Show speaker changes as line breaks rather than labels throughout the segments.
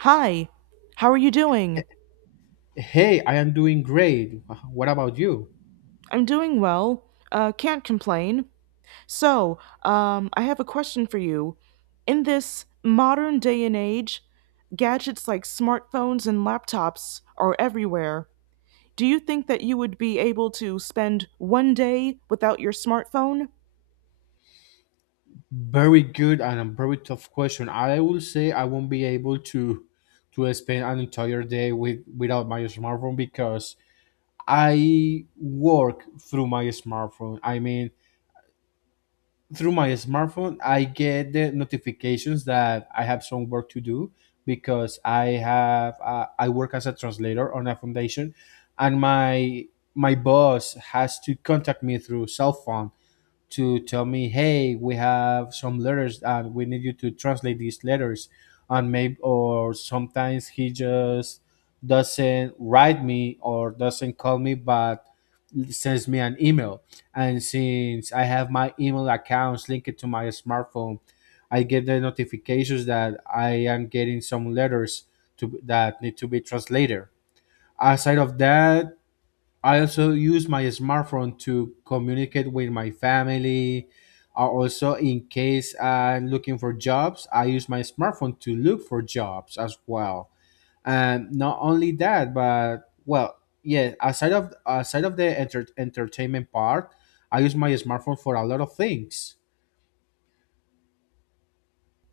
Hi, how are you doing?
Hey, I am doing great. What about you?
I'm doing well. Can't complain. So, I have a question for you. In this modern day and age, gadgets like smartphones and laptops are everywhere. Do you think that you would be able to spend 1 day without your smartphone?
Very good and a very tough question. I will say I won't be able to spend an entire day without my smartphone because I work through my smartphone. I mean, through my smartphone, I get the notifications that I have some work to do because I work as a translator on a foundation, and my boss has to contact me through cell phone to tell me, hey, we have some letters and we need you to translate these letters. And maybe, or sometimes he just doesn't write me or doesn't call me, but sends me an email. And since I have my email accounts linked to my smartphone, I get the notifications that I am getting some letters to that need to be translated. Aside of that, I also use my smartphone to communicate with my family. Also, in case I'm looking for jobs, I use my smartphone to look for jobs as well. And not only that, but well, yeah, aside of the entertainment part, I use my smartphone for a lot of things.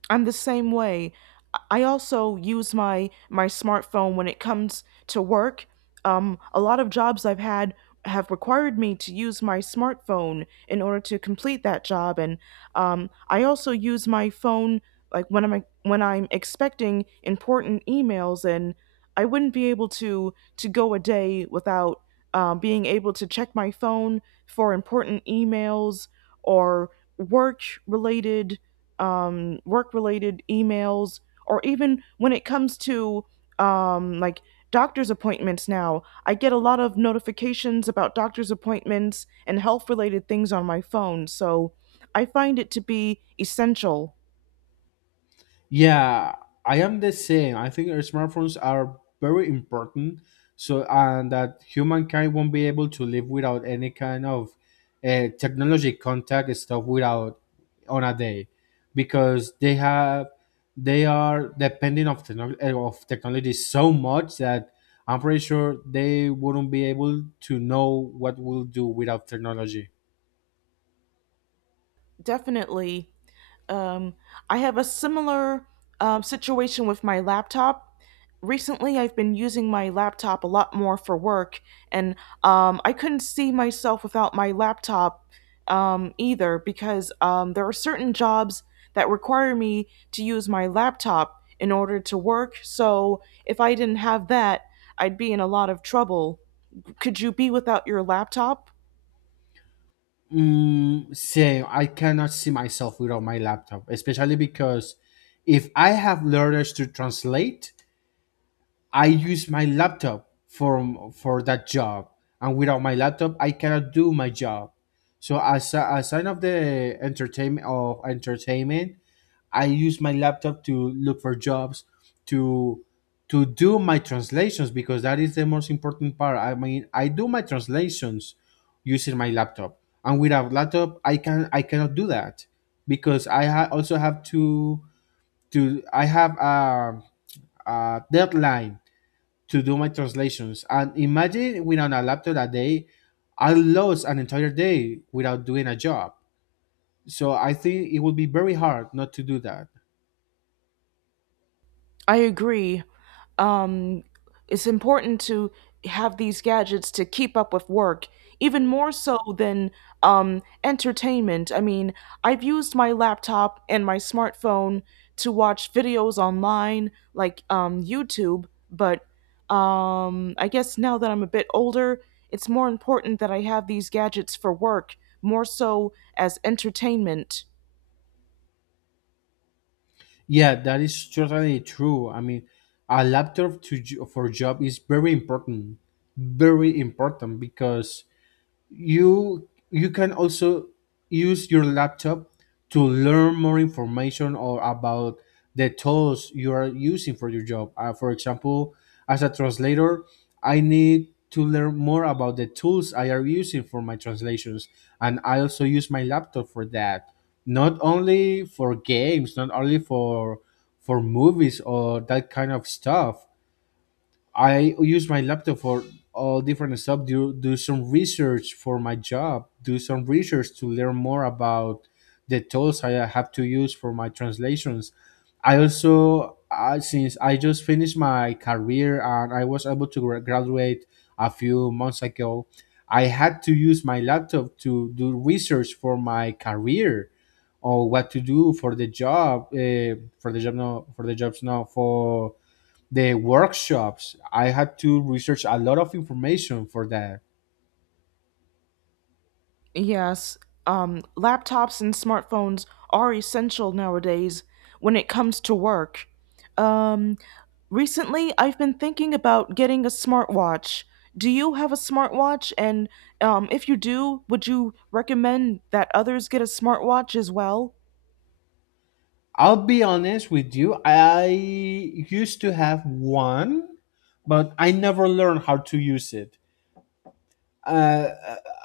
I'm the same way. I also use my smartphone when it comes to work. A lot of jobs I've had have required me to use my smartphone in order to complete that job, and I also use my phone like when I'm expecting important emails, and I wouldn't be able to go a day without being able to check my phone for important emails or work related emails, or even when it comes to um, like doctor's appointments now. I get a lot of notifications about doctor's appointments and health related things on my phone. So I find it to be essential
Yeah, I am the same. I think our smartphones are very important. So, and that humankind won't be able to live without any kind of technology contact stuff without on a day, because they are depending of of technology so much that I'm pretty sure they wouldn't be able to know what we'll do without technology.
definitely. Um, I have a similar situation with my laptop. Recently, I've been using my laptop a lot more for work, and I couldn't see myself without my laptop either because there are certain jobs that require me to use my laptop in order to work. So, if I didn't have that, I'd be in a lot of trouble. Could you be without your laptop?
Mm, same. I cannot see myself without my laptop, especially because if I have learners to translate, I use my laptop for that job, and without my laptop, I cannot do my job. So as a sign of the entertainment of entertainment, I use my laptop to look for jobs, to to do my translations because that is the most important part. I mean, I do my translations using my laptop, and without laptop, I cannot do that because also have to I have a deadline to do my translations. And imagine without a laptop that day, I lost an entire day without doing a job. So I think it would be very hard not to do that.
I agree. Um, it's important to have these gadgets to keep up with work, even more so than entertainment. I mean, I've used my laptop and my smartphone to watch videos online, like YouTube, but I guess now that I'm a bit older, it's more important that I have these gadgets for work, more so as entertainment.
Yeah, that is totally true. I mean, a laptop for job is very important because you can also use your laptop to learn more information or about the tools you are using for your job for example as a translator I need to learn more about the tools I are using for my translations, and I also use my laptop for that, not only for games, not only for movies or that kind of stuff. I use my laptop for all different stuff. Do some research for my job. Do some research to learn more about the tools I have to use for my translations. I also, since I just finished my career and I was able to graduate a few months ago, I had to use my laptop to do research for my career or what to do for the job, no, for the jobs now, for the workshops. I had to research a lot of information for that.
Yes, laptops and smartphones are essential nowadays when it comes to work. Um, Recently, I've been thinking about getting a smartwatch. Do you have a smartwatch? And if you do, would you recommend that others get a smartwatch as well?
I'll be honest with you, I used to have one, but I never learned how to use it. Uh,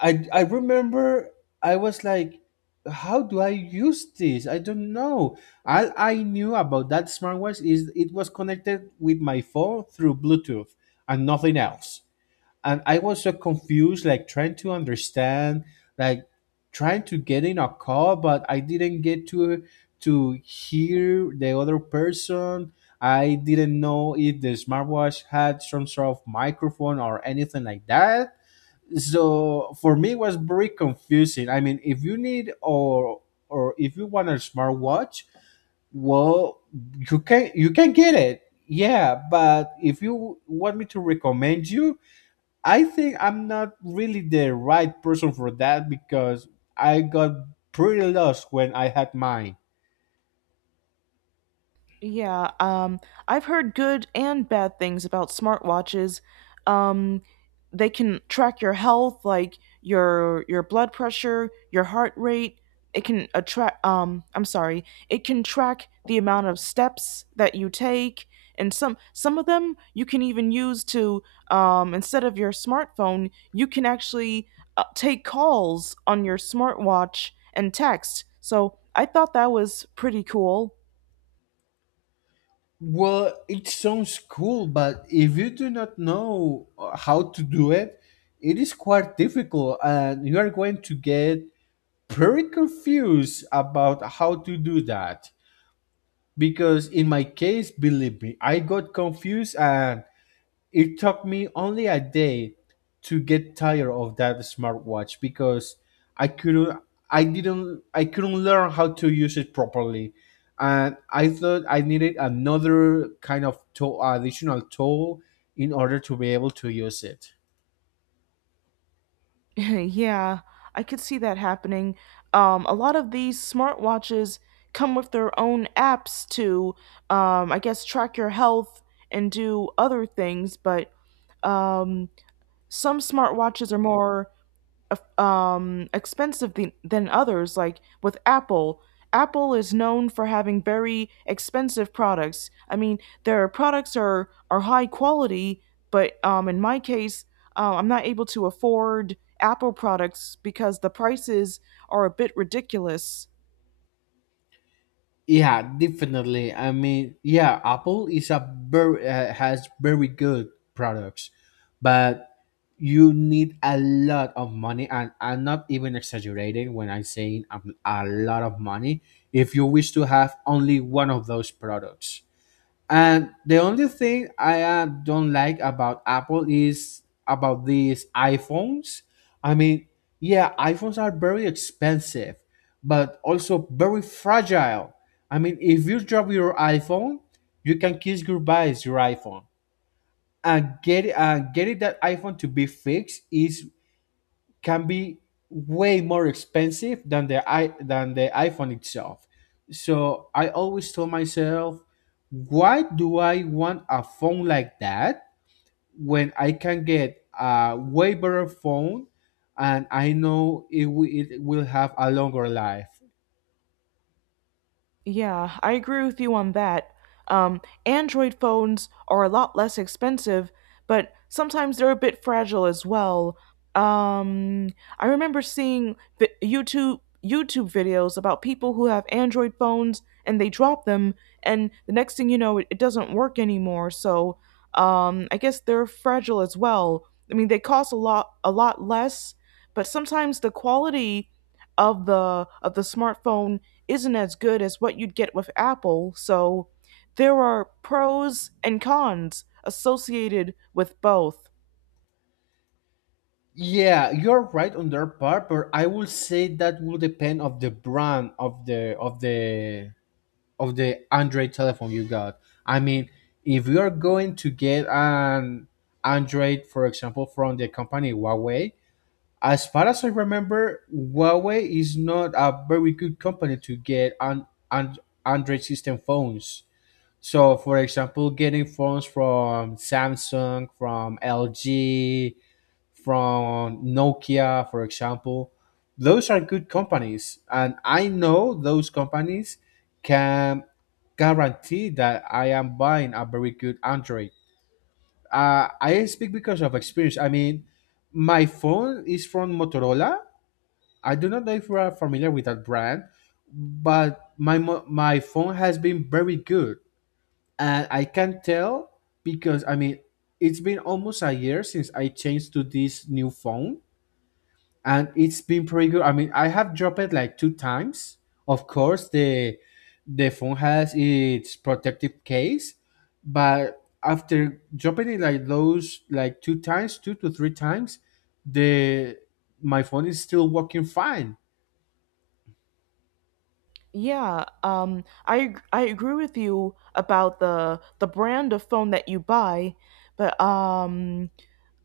I remember I was like, how do I use this? I don't know. All I knew about that smartwatch is it was connected with my phone through Bluetooth and nothing else. And I was so confused, like trying to understand, like trying to get in a call, but I didn't get to hear the other person. I didn't know if the smartwatch had some sort of microphone or anything like that. So for me, it was very confusing. I mean, if you need or if you want a smartwatch, well, you can get it. Yeah, but if you want me to recommend you, I think I'm not really the right person for that because I got pretty lost when I had mine.
Yeah, I've heard good and bad things about smartwatches. Um, they can track your health, like your blood pressure, your heart rate. It can attract. I'm sorry. It can track the amount of steps that you take, and some of them you can even use to, instead of your smartphone, you can actually take calls on your smartwatch and text. So I thought that was pretty cool.
Well, it sounds cool, but if you do not know how to do it, it is quite difficult, and you are going to get pretty confused about how to do that. Because in my case, believe me, I got confused and it took me only a day to get tired of that smartwatch because I couldn't I couldn't learn how to use it properly. And I thought I needed another kind of tool, additional tool in order to be able to use it.
Yeah, I could see that happening. A lot of these smartwatches come with their own apps to, I guess, track your health and do other things, but um, some smartwatches are more expensive than others. Like with Apple, Apple is known for having very expensive products. I mean, their products are high quality, but in my case, I'm not able to afford Apple products because the prices are a bit ridiculous.
Yeah, definitely. I mean, yeah, Apple is a very has very good products, but you need a lot of money, and I'm not even exaggerating when I'm saying a lot of money if you wish to have only one of those products. And the only thing I don't like about Apple is about these iPhones. I mean, yeah, iPhones are very expensive, but also very fragile. I mean, if you drop your iPhone, you can kiss goodbye your iPhone. And getting that iPhone to be fixed is can be way more expensive than the iPhone itself. So I always told myself, why do I want a phone like that when I can get a way better phone and I know it, it will have a longer life?
Yeah, I agree with you on that. Android phones are a lot less expensive, but sometimes they're a bit fragile as well. Um, I remember seeing YouTube videos about people who have Android phones and they drop them, and the next thing you know, it doesn't work anymore. So, I guess they're fragile as well. I mean, they cost a lot less, but sometimes the quality of the smartphone isn't as good as what you'd get with Apple, so there are pros and cons associated with both.
Yeah, you're right on that part, but I will say that will depend of the brand of the of the of the Android telephone you got. I mean, if you are going to get an Android, for example, from the company Huawei, as far as I remember, Huawei is not a very good company to get an Android system phones. So, for example, getting phones from Samsung, from LG, from Nokia, for example, those are good companies, and I know those companies can guarantee that I am buying a very good Android. I speak because of experience. I mean, my phone is from Motorola. I do not know if you are familiar with that brand, but my phone has been very good, and I can tell because I mean it's been almost a year since I changed to this new phone and it's been pretty good. I mean, I have dropped it like two times. Of course, the phone has its protective case, but after dropping it like two times, two to three times, the my phone is still working fine.
Yeah, I agree with you about the brand of phone that you buy, but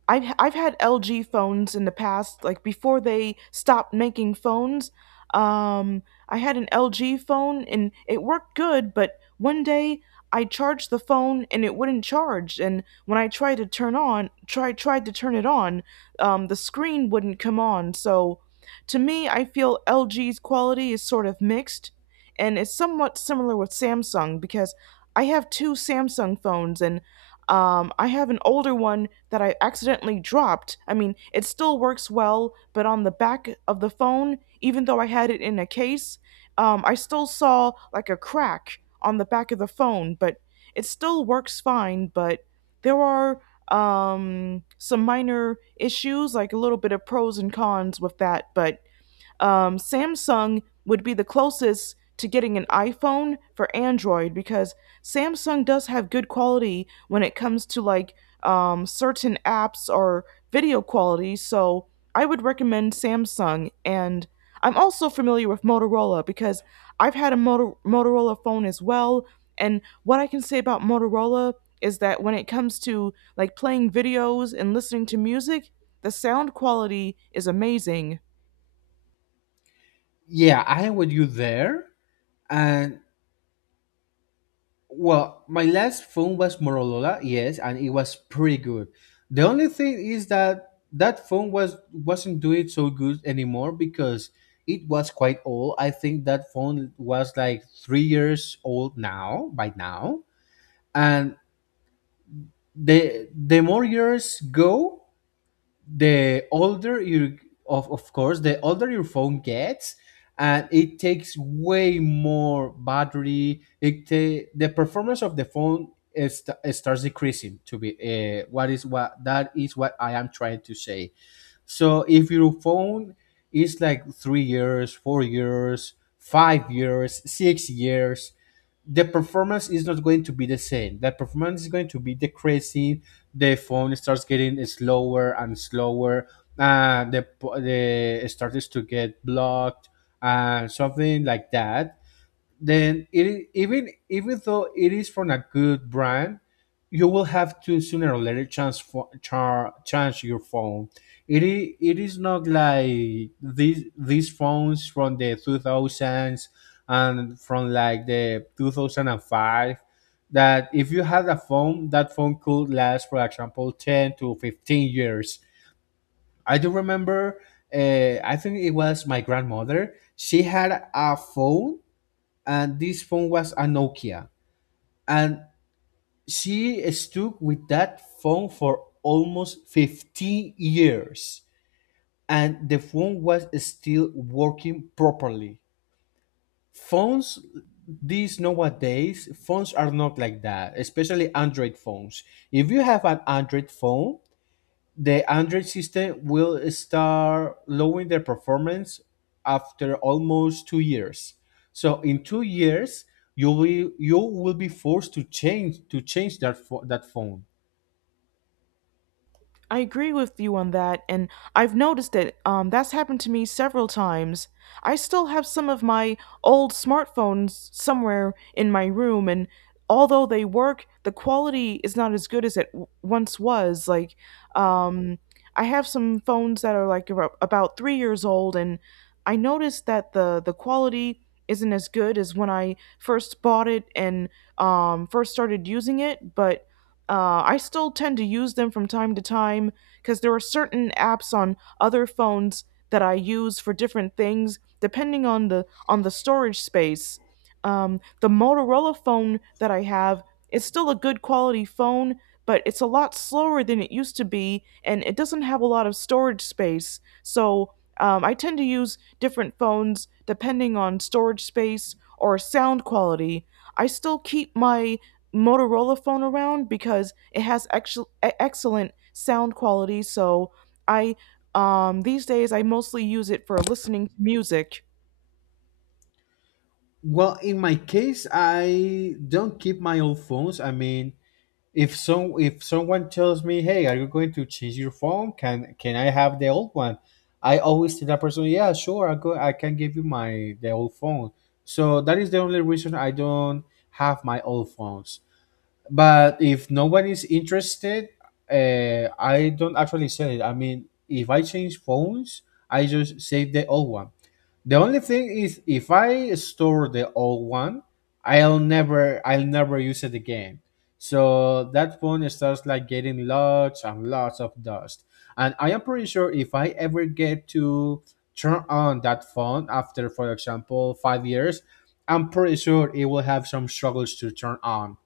I've had LG phones in the past, like before they stopped making phones. Um, I had an LG phone and it worked good, but one day I charged the phone and it wouldn't charge. And when I tried to turn on, try tried to turn it on, the screen wouldn't come on. So, to me, I feel LG's quality is sort of mixed, and it's somewhat similar with Samsung because I have two Samsung phones and I have an older one that I accidentally dropped. I mean, it still works well, but on the back of the phone, even though I had it in a case, I still saw like a crack on the back of the phone, but it still works fine. But there are some minor issues, like a little bit of pros and cons with that, but Samsung would be the closest to getting an iPhone for Android because Samsung does have good quality when it comes to like certain apps or video quality. So I would recommend Samsung. And I'm also familiar with Motorola because I've had a Motorola phone as well. And what I can say about Motorola is that when it comes to like playing videos and listening to music, the sound quality is amazing.
Yeah, I am with you there, and well, my last phone was Motorola, yes, and it was pretty good. The only thing is that that phone wasn't doing so good anymore because it was quite old. I think that phone was like 3 years old now by now, and the more years go, the older you of course the older your phone gets, and it takes way more battery, the performance of the phone is, it starts decreasing to be what is what that is what I am trying to say. So if your phone is like 3 years, 4 years, 5 years, 6 years, the performance is not going to be the same. The performance is going to be decreasing. The phone starts getting slower and slower. Uh, the the it starts to get blocked and something like that. Then it I- even even though it is from a good brand, you will have to sooner or later change your phone. It is not like these phones from the 2000s and from like the 2005, that if you had a phone, that phone could last for example 10 to 15 years. I do remember, I think it was my grandmother, she had a phone, and this phone was a Nokia. And she stuck with that phone for almost 15 years, and the phone was still working properly. Phones These nowadays phones are not like that, especially Android phones. If you have an Android phone, the Android system will start lowering their performance after almost 2 years. So in 2 years, you will be forced to change that that phone.
I agree with you on that, and I've noticed it. Um, that's happened to me several times. I still have some of my old smartphones somewhere in my room, and although they work, the quality is not as good as it once was. Like, um, I have some phones that are like about 3 years old, and I noticed that the quality isn't as good as when I first bought it and first started using it, but I still tend to use them from time to time because there are certain apps on other phones that I use for different things depending on the storage space. The Motorola phone that I have is still a good quality phone, but it's a lot slower than it used to be, and it doesn't have a lot of storage space. So I tend to use different phones depending on storage space or sound quality. I still keep my Motorola phone around because it has actual, excellent sound quality. So I these days I mostly use it for listening to music.
Well, in my case, I don't keep my old phones. I mean, if someone tells me, "Hey, are you going to change your phone? Can I have the old one?" I always tell that person, "Yeah, sure, I can give you my the old phone." So that is the only reason I don't have my old phones. But if no one is interested, I don't actually sell it. I mean, if I change phones, I just save the old one. The only thing is, if I store the old one, I'll never use it again. So that phone starts like getting lots and lots of dust. And I am pretty sure if I ever get to turn on that phone after, for example, 5 years, I'm pretty sure it will have some struggles to turn on.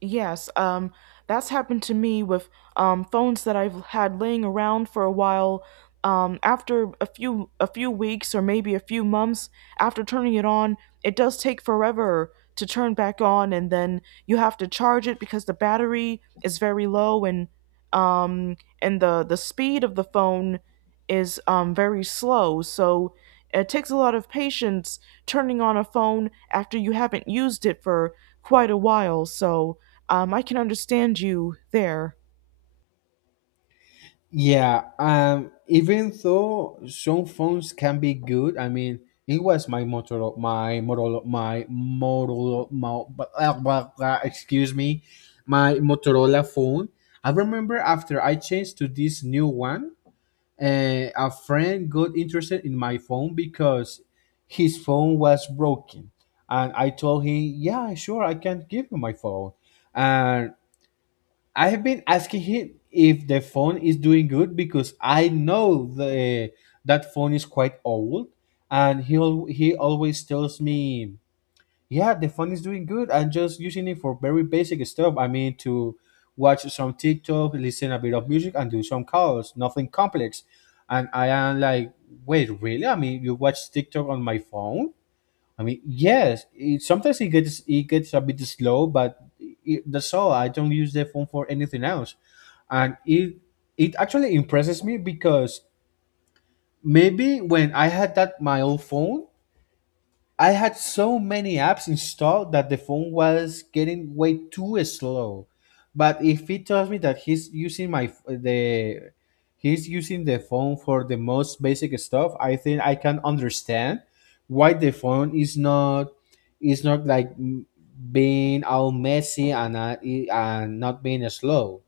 Yes, that's happened to me with phones that I've had laying around for a while. After a few weeks or maybe a few months after turning it on, it does take forever to turn back on, and then you have to charge it because the battery is very low um, and the speed of the phone is very slow. So it takes a lot of patience turning on a phone after you haven't used it for quite a while. So I can understand you there.
Yeah, even though some phones can be good, I mean, it was my Motorola, my Motorola, my Motorola, my, blah, blah, blah, excuse me, my Motorola phone. I remember after I changed to this new one, a friend got interested in my phone because his phone was broken, and I told him, "Yeah, sure, I can give you my phone." And I have been asking him if the phone is doing good because I know the that phone is quite old, and he always tells me, "Yeah, the phone is doing good. I'm just using it for very basic stuff. I mean, to watch some TikTok, listen a bit of music, and do some calls. Nothing complex." And I am like, "Wait, really? I mean, you watch TikTok on my phone? I mean, yes, sometimes it gets a bit slow, but that's all. I don't use the phone for anything else," and it actually impresses me because maybe when I had that my old phone, I had so many apps installed that the phone was getting way too slow. But if he tells me that he's using the phone for the most basic stuff, I think I can understand why the phone is not, is not like m- being all messy and not being slow.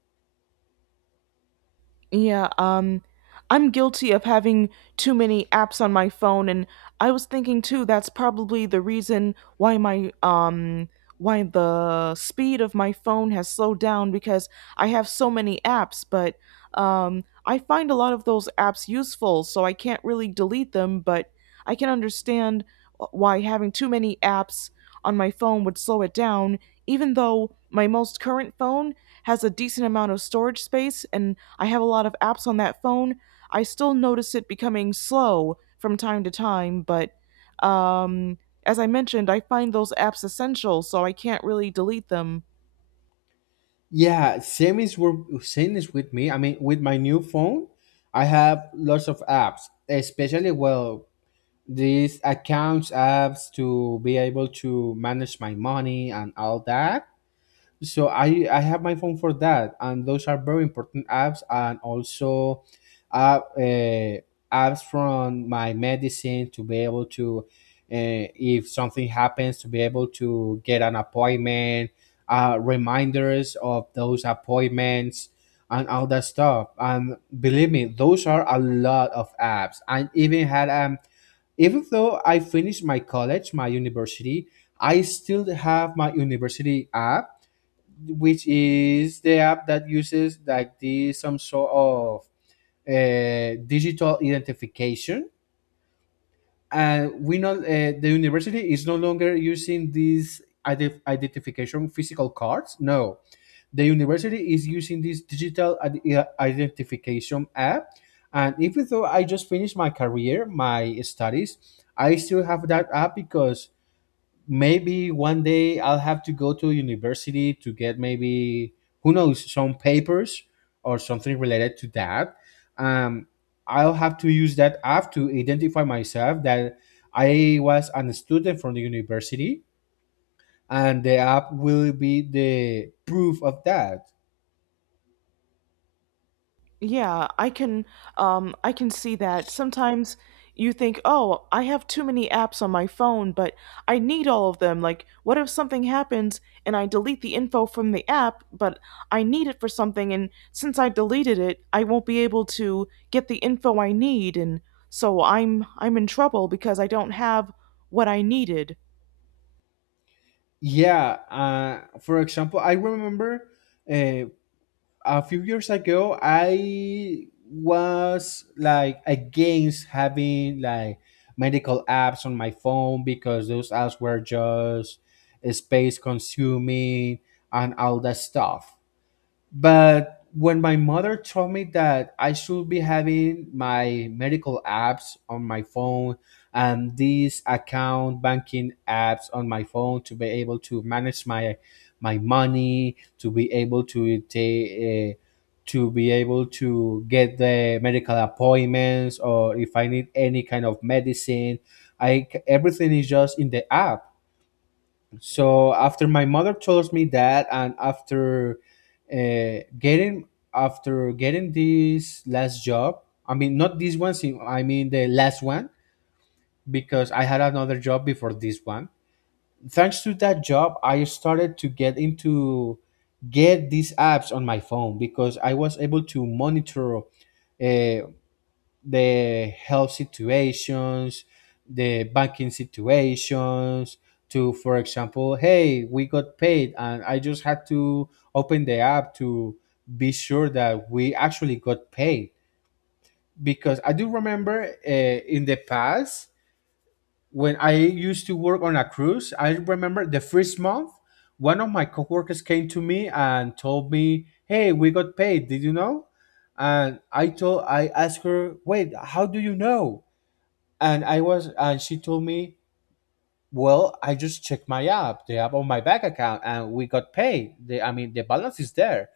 Yeah, I'm guilty of having too many apps on my phone, and I was thinking too that's probably the reason why my why the speed of my phone has slowed down because I have so many apps, but I find a lot of those apps useful, so I can't really delete them, but I can understand why having too many apps on my phone would slow it down. Even though my most current phone has a decent amount of storage space and I have a lot of apps on that phone, I still notice it becoming slow from time to time, but um, as I mentioned, I find those apps essential, so I can't really delete them.
Yeah, same is with me. I mean, with my new phone, I have lots of apps, especially, well, these accounts apps to be able to manage my money and all that. So I have my phone for that, and those are very important apps. And also, uh, uh, apps from my medicine to be able to, if something happens, to be able to get an appointment, reminders of those appointments and all that stuff. And believe me, those are a lot of apps. I even had, even though I finished my college, my university, I still have my university app, which is the app that uses like this some sort of digital identification. And we know, the university is no longer using these identification physical cards. No, the university is using this identification app. And even though I just finished my career, my studies, I still have that app because maybe one day I'll have to go to university to get, maybe, who knows, some papers or something related to that. Um, I'll have to use that app to identify myself, that I was a student from the university, and the app will be the proof of that.
Yeah, I can see that. Sometimes you think, "Oh, I have too many apps on my phone, but I need all of them. Like, what if something happens and I delete the info from the app, but I need it for something and since I deleted it, I won't be able to get the info I need and so I'm in trouble because I don't have what I needed."
Yeah, for example, I remember, uh, a few years ago, I was like against having like medical apps on my phone because those apps were just space consuming and all that stuff. But when my mother told me that I should be having my medical apps on my phone and these account banking apps on my phone to be able to manage my money, to be able to take, to be able to get the medical appointments, or if I need any kind of medicine, everything is just in the app. So after my mother told me that, and after getting after getting this last job, I mean not this one, see, I mean the last one, because I had another job before this one. Thanks to that job, I started to get these apps on my phone, because I was able to monitor, uh, the health situations, the banking situations, to, for example, hey, we got paid, and I just had to open the app to be sure that we actually got paid. Because I do remember, in the past, when I used to work on a cruise, I remember the first month, one of my coworkers came to me and told me, "Hey, we got paid. Did you know?" And I asked her, "Wait, how do you know?" And I was and she told me, "Well, I just checked my app, the app on my bank account, and we got paid. The I mean, the balance is there."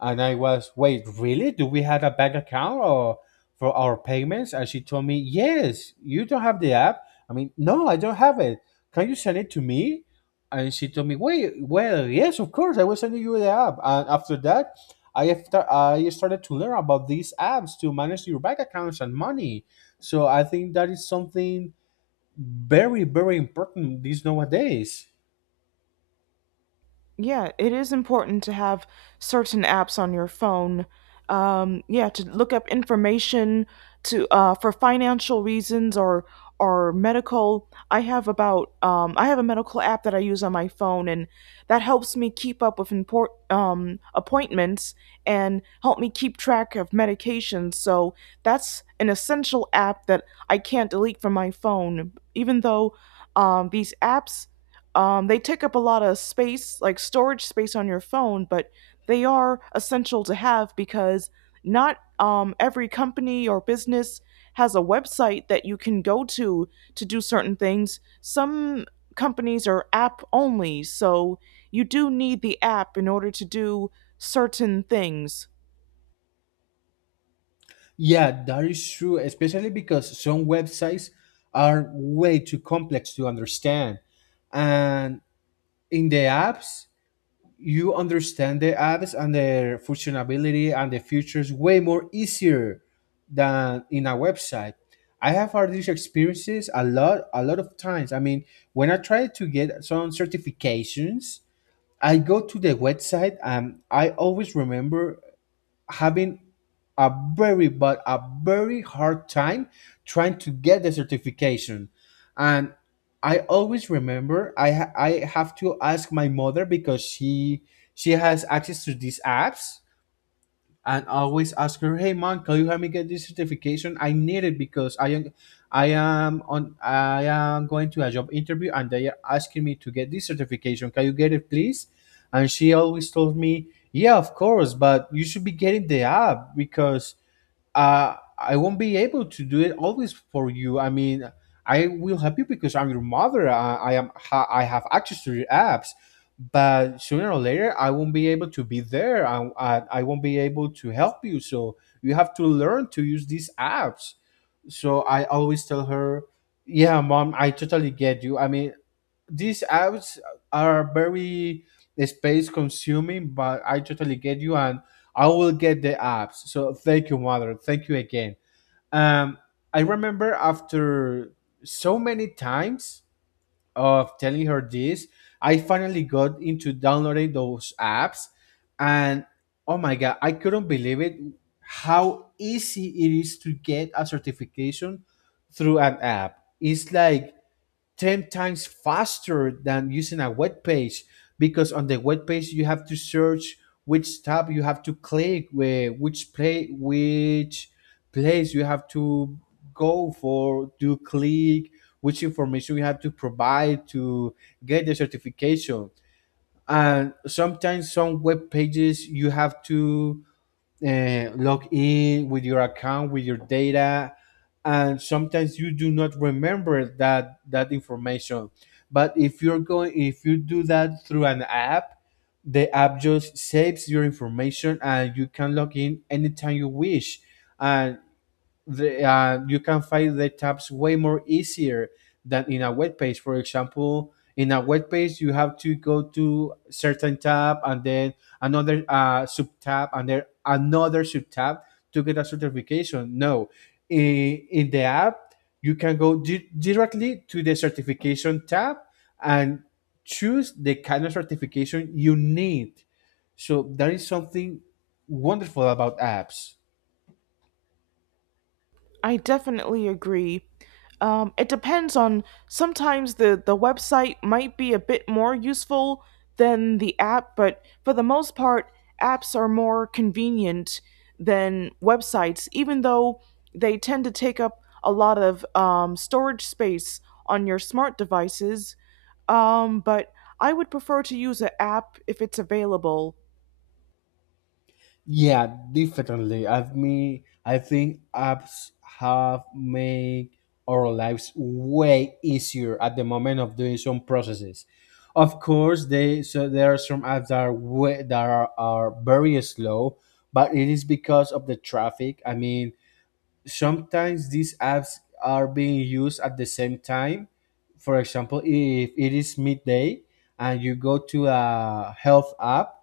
And I was, "Wait, really? Do we have a bank account or for our payments?" And she told me, "Yes, you don't have the app." I mean, "No, I don't have it. Can you send it to me?" And she told me, "Wait, well, yes, of course, I will send you the app." And after that, I started to learn about these apps to manage your bank accounts and money. So I think that is something very, very important these nowadays.
Yeah, it is important to have certain apps on your phone. Yeah, to look up information to, for financial reasons or medical. I have about I have a medical app that I use on my phone, and that helps me keep up with import appointments and help me keep track of medications. So that's an essential app that I can't delete from my phone, even though these apps they take up a lot of space, like storage space on your phone, but they are essential to have because not every company or business has a website that you can go to do certain things. Some companies are app only, so you do need the app in order to do certain things.
Yeah, that is true, especially because some websites are way too complex to understand, and in the apps, you understand the apps and their functionality and the features way more easier than in a website. I have had these experiences a lot, a lot of times. I mean, when I try to get some certifications, I go to the website, and I always remember having a very but a very hard time trying to get the certification. And I always remember, I have to ask my mother because she has access to these apps. And always ask her, "Hey, mom, can you help me get this certification? I need it because I am going to a job interview, and they are asking me to get this certification. Can you get it, please?" And she always told me, "Yeah, of course, but you should be getting the app because, I won't be able to do it always for you. I mean, I will help you because I'm your mother. I am. Ha, I have access to your apps, but sooner or later, I won't be able to be there. I won't be able to help you. So you have to learn to use these apps." So I always tell her, "Yeah, mom, I totally get you. I mean, these apps are very space consuming, but I totally get you, and I will get the apps. So thank you, mother. Thank you again." Um, I remember after so many times of telling her this, I finally got into downloading those apps, and oh my god, I couldn't believe it, how easy it is to get a certification through an app. It's like 10 times faster than using a web page, because on the web page you have to search which tab you have to click, where which play which place you have to go for to click, which information you have to provide to get the certification. And sometimes some web pages you have to, log in with your account, with your data, and sometimes you do not remember that information. But if you do that through an app, the app just saves your information, and you can log in anytime you wish. And you can find the tabs way more easier than in a web page. For example, in a web page, you have to go to certain tab and then another, sub tab, and then another sub tab to get a certification. No, in the app, you can go directly to the certification tab and choose the kind of certification you need. So that is something wonderful about apps.
I definitely agree. It depends on sometimes the website might be a bit more useful than the app, but for the most part, apps are more convenient than websites, even though they tend to take up a lot of storage space on your smart devices. But I would prefer to use an app if it's available.
Yeah, definitely. I think apps have made our lives way easier at the moment of doing some processes. Of course, they so there are some apps that are are very slow, but it is because of the traffic. I mean, sometimes these apps are being used at the same time. For example, if it is midday and you go to a health app,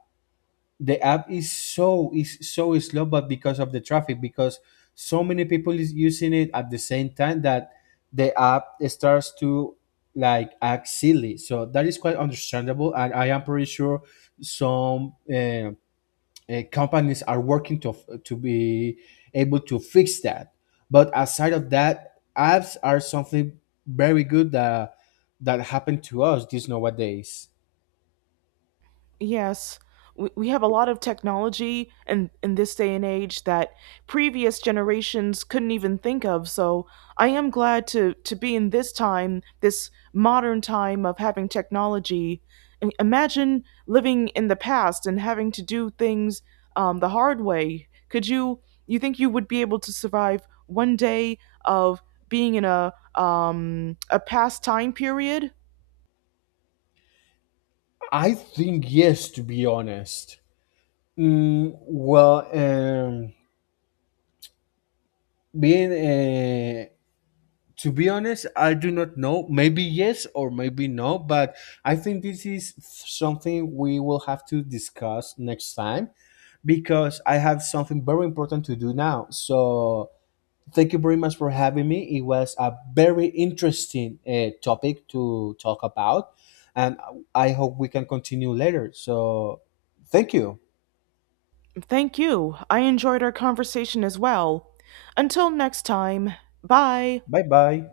the app is is so slow, but because of the traffic, because so many people is using it at the same time, that the app starts to like act silly. So that is quite understandable, and I am pretty sure some companies are working to be able to fix that. But aside of that, apps are something very good that that happened to us these nowadays.
Yes, we have a lot of technology in this day and age that previous generations couldn't even think of. So I am glad to be in this time, this modern time of having technology. I- Imagine living in the past and having to do things the hard way. Could you, you think you would be able to survive one day of being in a past time period?
I think yes, to be honest. Well, being to be honest, I do not know. Maybe yes or maybe no, but I think this is something we will have to discuss next time, because I have something very important to do now. So thank you very much for having me. It was a very interesting topic to talk about, and I hope we can continue later. So thank you.
Thank you. I enjoyed our conversation as well. Until next time, bye.
Bye bye.